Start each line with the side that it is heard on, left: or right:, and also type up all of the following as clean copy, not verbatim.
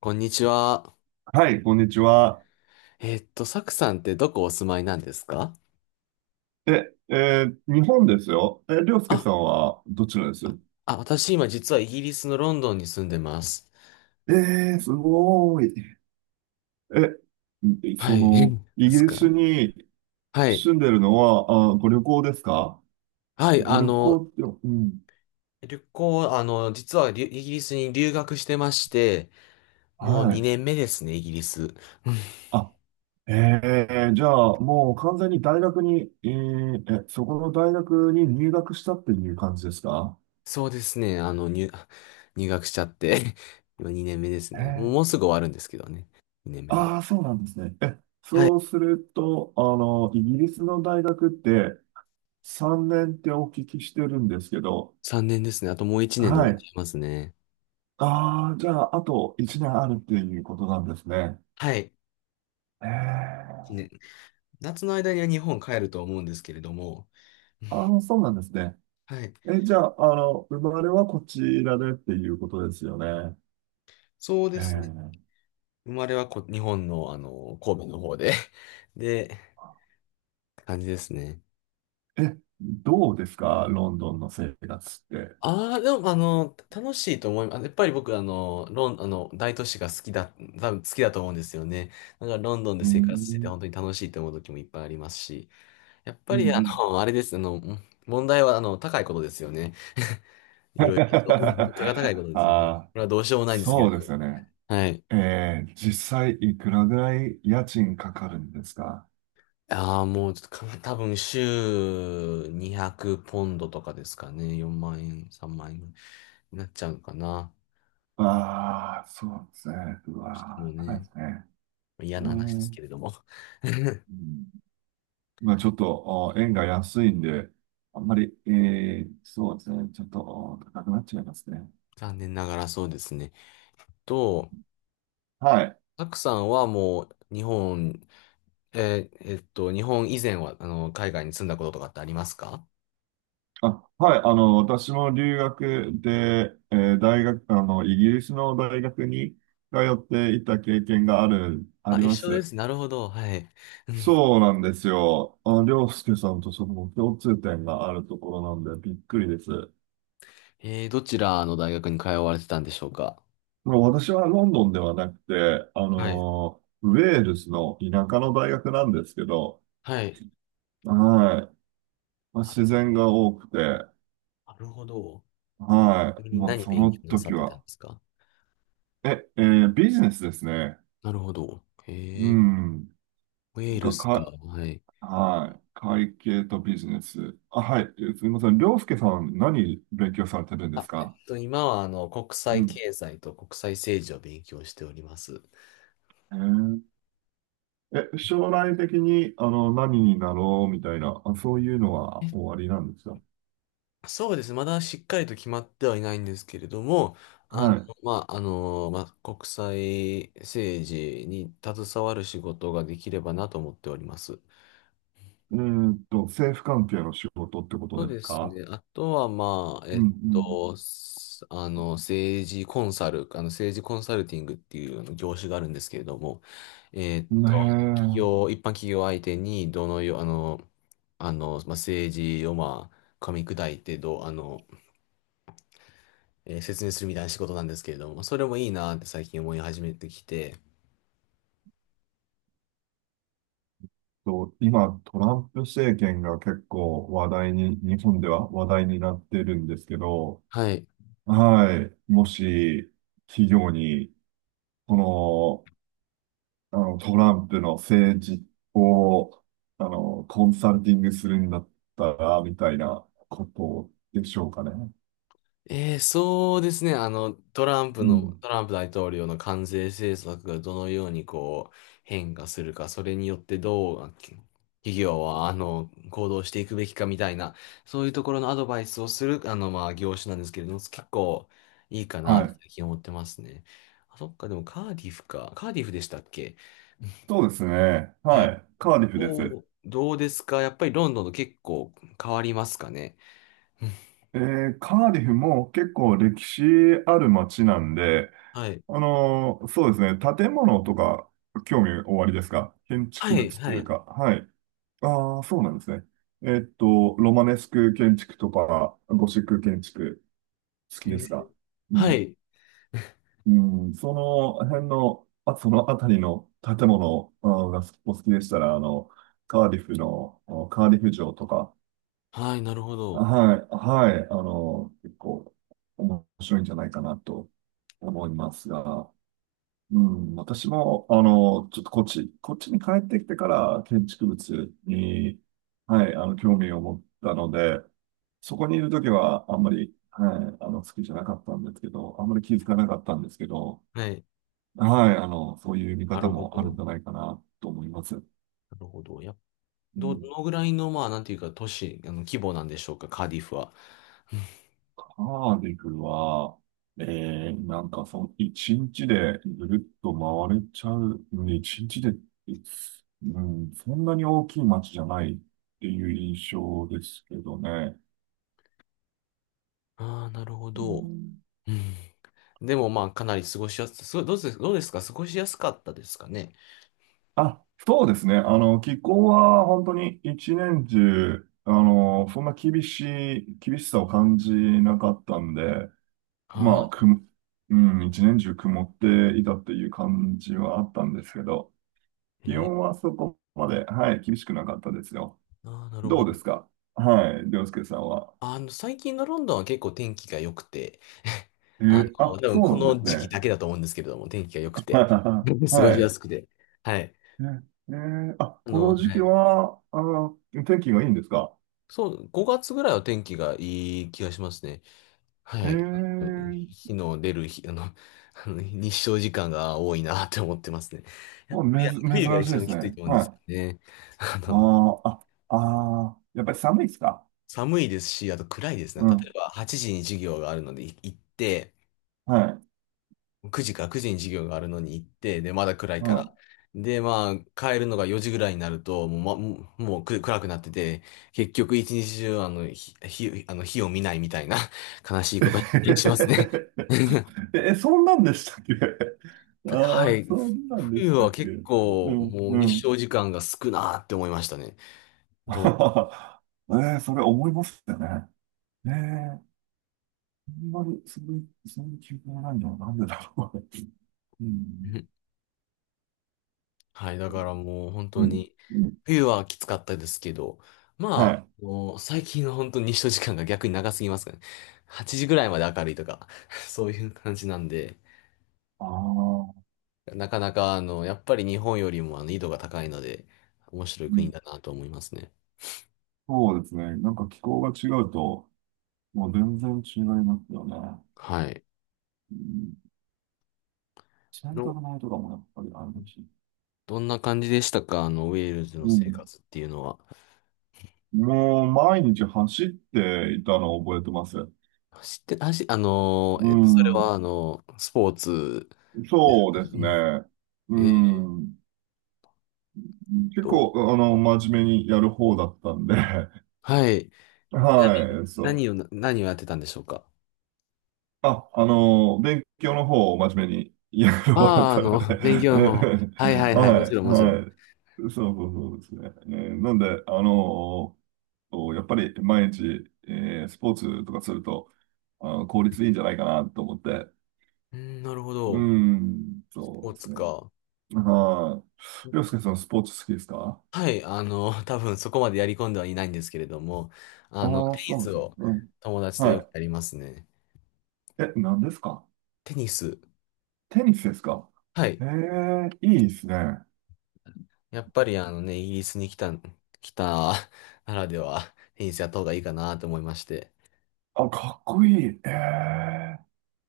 left: こんにちは。
right: はい、こんにちは。
left: サクさんってどこお住まいなんですか？
right: え、えー日本ですよ。え、りょうすけ
left: あ、
right: さんはどちらですよ？
left: あ、私今実はイギリスのロンドンに住んでます。
right: えー、すごーい。え、
left: は
right: そ
left: い。
right: の、
left: で
right: イギ
left: す
right: リス
left: か？
right: に
left: はい。
right: 住んでるのは、あ、ご旅行ですか？
left: はい。
right: ご旅行って、うん。
left: 旅行、実はイギリスに留学してまして、もう
right: はい。
left: 2年目ですね、イギリス。うん。
right: あ、えー、じゃあ、もう完全に大学に、そこの大学に入学したっていう感じですか？
left: そうですね。入学しちゃって、今2年目です
right: え
left: ね。
right: ー、
left: もうすぐ終わるんですけどね。2年目も。
right: ああ、そうなんですね。え、
left: はい。
right: そうすると、あの、イギリスの大学って、3年ってお聞きしてるんですけど、
left: 3年ですね。あともう1年で終
right: は
left: わっち
right: い。
left: ゃいますね。
right: ああ、じゃあ、あと1年あるっていうことなんですね。
left: はい。
right: ええ。
left: 夏の間には日本帰ると思うんですけれども、
right: ああ、そうなんですね。
left: はい。
right: え、じゃあ、あの、生まれはこちらでっていうことですよね。
left: そうですね。
right: え
left: 生まれはこ、日本の、神戸の方で で、感じですね。
right: え。え、どうですかロンドンの生活って。
left: ああ、でも、楽しいと思います。やっぱり僕、あの、ロン、あの、大都市が好きだ、多分好きだと思うんですよね。だから、ロンドンで
right: うー
left: 生活してて、
right: ん。
left: 本当に楽しいと思う時もいっぱいありますし、やっぱ
right: うん
left: り、
right: うん。
left: あれです、問題は、高いことですよね。いろいろと。物価が高いこと
right: あ
left: ですよね。こ
right: あ、
left: れはどうしようもないんですけれ
right: そう
left: ど。
right: ですよね。
left: はい。
right: ええ、実際いくらぐらい家賃かかるんですか？
left: ああ、もうちょっとか、多分週200ポンドとかですかね。4万円、3万円になっちゃうのかな。
right: ああ、そうですね。う
left: もうしても
right: わー、高いで
left: ね、
right: すね。
left: 嫌な話です
right: ね、
left: けれども。
right: うん、まあちょっと、あー円が安いんで、あんまり、えー、そうですね。ちょっとあー高くなっちゃいますね。
left: 残念ながらそうですね。と、
right: はい。
left: たくさんはもう日本、日本以前は海外に住んだこととかってありますか？
right: あ、はい。あの、私も留学で、えー大学、あの、イギリスの大学に通っていた経験がある、あ
left: あ、
right: り
left: 一
right: ま
left: 緒で
right: す。
left: す。なるほど。はい。うん。
right: そうなんですよ。あ、りょうすけさんとその共通点があるところなんで、びっくりです。
left: どちらの大学に通われてたんでしょうか？
right: もう私はロンドンではなくて、あ
left: はい。
right: のーウェールズの田舎の大学なんですけど、
left: はい。
right: はい。まあ、自
left: あ、
right: 然が多くて、
left: なるほど。ち
right: は
left: なみ
right: い。
left: に
right: ま
left: 何
right: そ
left: 勉
right: の
left: 強なさ
right: 時
left: ってたん
right: は、
left: ですか？
right: え、えービジネスですね。
left: なるほど。
right: う
left: へえ、
right: ん。
left: ウェール
right: が、
left: ズか。
right: か、
left: はい。
right: はい。会計とビジネス。あ、はい。えすみません。りょうすけさん、何勉強されてるんです
left: あ、
right: か？
left: 今は国
right: う
left: 際
right: ん。
left: 経済と国際政治を勉強しております。
right: えーえ、将来的に、あの、何になろうみたいな、あ、そういうのは終わりなんですか？
left: そうです。まだしっかりと決まってはいないんですけれども、あの、
right: はい。
left: まあ、まあ、国際政治に携わる仕事ができればなと思っております。
right: うーんと、政府関係の仕事ってこ
left: そう
right: とで
left: で
right: す
left: す
right: か？
left: ね。あとは、まあ、え
right: う
left: っ
right: ん
left: と、すあの、政治コンサル、あの、政治コンサルティングっていう業種があるんですけれども、えっ
right: うん。
left: と、
right: ねえ。
left: 一般企業相手に、どのよう、あの、あの、まあ、政治を、まあ、噛み砕いて、どう、説明するみたいな仕事なんですけれども、それもいいなって最近思い始めてきて、
right: と、今、トランプ政権が結構話題に、日本では話題になってるんですけど、
left: はい。
right: はい。もし、企業に、この、あの、トランプの政治を、あの、コンサルティングするんだったら、みたいなことでしょうかね。
left: そうですね。
right: うん。
left: トランプ大統領の関税政策がどのようにこう変化するか、それによってどう企業は行動していくべきかみたいな、そういうところのアドバイスをするまあ、業種なんですけれども、結構いいかな
right: は
left: って
right: い。
left: 最近思ってますね。あ、そっか、でもカーディフか。カーディフでしたっけ？
right: そうですね。
left: えー、
right: はい。カーディフです。
left: どうですか、やっぱりロンドンと結構変わりますかね？
right: えーカーディフも結構歴史ある街なんで、
left: はい。
right: あのーそうですね、建物とか興味おありですか建
left: は
right: 築
left: い、
right: 物と
left: は
right: いう
left: い。
right: か、はい。ああ、そうなんですね。えーっと、ロマネスク建築とか、ゴシック建築、好
left: え
right: きで
left: ー
right: すか？う
left: は
right: ん、
left: い。
right: うん、その辺の、あ、その辺りの建物あーがお好きでしたら、あの、カーディフの、あのカーディフ城とか、
left: はい、なるほど。
right: はい、はい、あの、結構面白いんじゃないかなと思いますが、うん、私も、あの、ちょっとこっちに帰ってきてから建築物に、はい、あの、興味を持ったので、そこにいるときはあんまり、はい、あの、好きじゃなかったんですけど、あんまり気づかなかったんですけど、
left: はい。
right: はい、あの、そういう見
left: な
right: 方
left: るほ
right: もあるん
left: ど。
right: じゃないかなと思います。
left: なるほど。やっ、
right: う
left: ど、ど
right: ん。
left: のぐらいの、まあ、なんていうか、都市、規模なんでしょうか、カーディフは。
right: カーディフは、えー、なんかその一日でぐるっと回れちゃう、うん一日で、うん、そんなに大きい街じゃないっていう印象ですけどね。
left: ああ、なるほ
right: う
left: ど。
right: ん。
left: うん。でも、まあ、かなり過ごしやす、すごい、どうです、どうですか過ごしやすかったですかね？
right: あ、そうですね。あの、気候は本当に一年中、あの、そんな厳しい、厳しさを感じなかったんで、ま
left: あ
right: あ、く、
left: あ、
right: うん、一年中曇っていたっていう感じはあったんですけど、気
left: え
right: 温
left: ー、
right: はそこまで、はい、厳しくなかったですよ。
left: ああ、なるほ
right: どう
left: ど。
right: ですか？はい、涼介さんは。
left: 最近のロンドンは結構天気が良くて、
right: え
left: あ
right: ー
left: 多
right: あ、
left: 分
right: そう
left: こ
right: なんで
left: の
right: す
left: 時期
right: ね。
left: だけだと思うんですけれども、天気が良くて、過ごし
right: は
left: や
right: い。
left: すくて。はい。
right: えーあ、この時
left: は
right: 期
left: い。
right: は、あの、天気がいいんですか？
left: そう、5月ぐらいは天気がいい気がしますね。
right: え
left: はい。の
right: ー、
left: 日の出る日、日照時間が多いなって思ってますね。や
right: も
left: っ
right: う
left: ぱり
right: めず、珍
left: 冬が
right: しい
left: 一
right: で
left: 番
right: す
left: きつい
right: ね。
left: と思うんで
right: は
left: すよ
right: い。
left: ね。あ
right: あ
left: の、
right: ーあ、あー、やっぱり寒いですか？
left: 寒いですし、あと暗いですね。
right: う
left: 例え
right: ん。
left: ば8時に授業があるので行って、
right: はい。
left: 9時に授業があるのに行って、で、まだ暗い
right: う
left: から。
right: ん
left: で、まあ、帰るのが4時ぐらいになると、もう、ま、もうもうく暗くなってて、結局一日中、あの、ひ、ひあの、火を見ないみたいな 悲しいことになっ たりしますね。
right: え、えそんなんでしたっけ？
left: は
right: ああ、
left: い。
right: そんなんで
left: 冬
right: したっ
left: は
right: け？
left: 結
right: う
left: 構
right: ん、
left: もう
right: う
left: 日
right: ん。
left: 照時間が少なって思いましたね。どう、
right: ええ、それ思いますよね。ええ、あんまり、そういう記憶がないのはなんでだろうね。うん、
left: はい。だからもう本
right: う
left: 当
right: ん、
left: に、
right: うん。
left: 冬はきつかったですけど、
right: は
left: まあ、
right: い。
left: もう最近は本当に日照時間が逆に長すぎますからね。8時ぐらいまで明るいとか、そういう感じなんで、
right: ああ、
left: なかなかやっぱり日本よりも緯度が高いので、面白い
right: う
left: 国
right: ん、
left: だなと思いますね。
right: そうですね。なんか気候が違うと、もう全然違いますよね。
left: はい。
right: うん、洗
left: ど、
right: 濯物とかもやっぱりあるし。
left: どんな感じでしたか？ウェールズの
right: う
left: 生
right: ん。
left: 活っていうのは。
right: もう毎日走っていたのを覚えてます。
left: 走って、
right: う
left: それは、
right: ん。
left: スポーツです
right: そう
left: か？
right: で
left: う
right: す
left: ん。
right: ね。う
left: えー
right: ん。
left: っ
right: 結
left: と、
right: 構、あの、真面目にやる方だったんで、
left: はい。ちなみ
right: は
left: に、
right: い、そう。
left: 何をやってたんでしょうか？
right: あ、あの、勉強の方を真面目にやる方だっ
left: ああー、
right: たので、
left: 勉
right: え
left: 強の方。はいはいはい、もち
right: は
left: ろん
right: い、
left: もちろん。
right: はい。そうそうそうですね。えーなんで、あの、やっぱり毎日、えースポーツとかすると、あの、効率いいんじゃないかなと思って、
left: うん、なるほ
right: う
left: ど。
right: ん、
left: ス
right: そ
left: ポ
right: う
left: ー
right: です
left: ツ
right: ね。
left: か。
right: はい。りょうすけさん、スポーツ好きですか？
left: はい、多分そこまでやり込んではいないんですけれども、
right: あ
left: テ
right: あー、
left: ニ
right: そうなん
left: ス
right: です。
left: を
right: うん。
left: 友達と
right: は
left: よく
right: い。
left: やりますね。
right: え、何ですか？
left: テニス。
right: テニスですか？
left: はい。
right: ええいいですね。
left: やっぱりあのね、イギリスに来たならでは、テニスやった方がいいかなと思いまして。
right: あ、かっこいい。え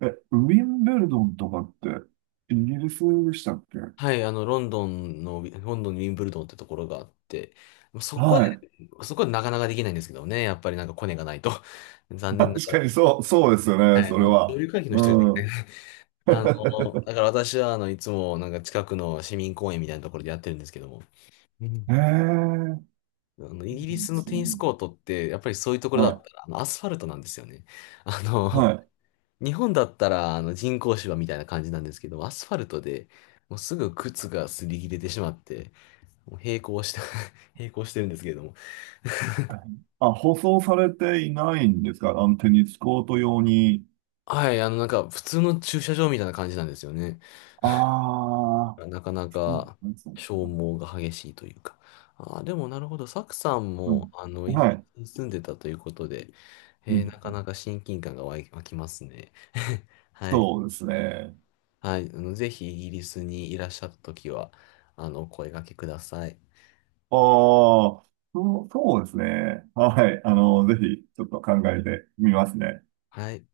right: ええ、ウィンブルドンとかってイギリスでしたっけ？
left: はい、あの、ロンドンの、ロンドンのウィンブルドンってところがあって、そこで、
right: はい。
left: そこでなかなかできないんですけどね、やっぱりなんかコネがないと。残念な
right: 確
left: が
right: か
left: ら。
right: にそうですよ
left: は
right: ね、そ
left: い、
right: れ
left: もう上
right: は。
left: 流階級の
right: う
left: 人じゃできない。
right: ん。
left: あの、だから私は、いつもなんか近くの市民公園みたいなところでやってるんですけども、うん。
right: ええ
left: イ
right: い
left: ギリ
right: い
left: ス
right: で
left: の
right: す
left: テニス
right: ね。
left: コートって、やっぱりそういうところだっ
right: は
left: たら、アスファルトなんですよね。あ
right: い、
left: の、
right: はい。
left: 日本だったら、人工芝みたいな感じなんですけど、アスファルトで、もうすぐ靴が擦り切れてしまって、もう並行して 並行してるんですけれども。
right: あ、舗装されていないんですかあの、テニスコート用に。
left: はい、なんか、普通の駐車場みたいな感じなんですよね。
right: ああ、
left: なかなか
right: そう
left: 消
right: か。
left: 耗が激しいというか。あー、でもなるほど。サクさん
right: う
left: も、
right: ん。
left: イギ
right: は
left: リ
right: い。
left: スに住んでたということで、
right: うん。
left: なかなか親近感が湧きますね。はい。
right: そうですね。
left: はい。ぜひイギリスにいらっしゃったときは、お声掛けください。
right: ああ、そうそうですね。はい。あの、ぜひ、ちょっと考えてみますね。
left: はい。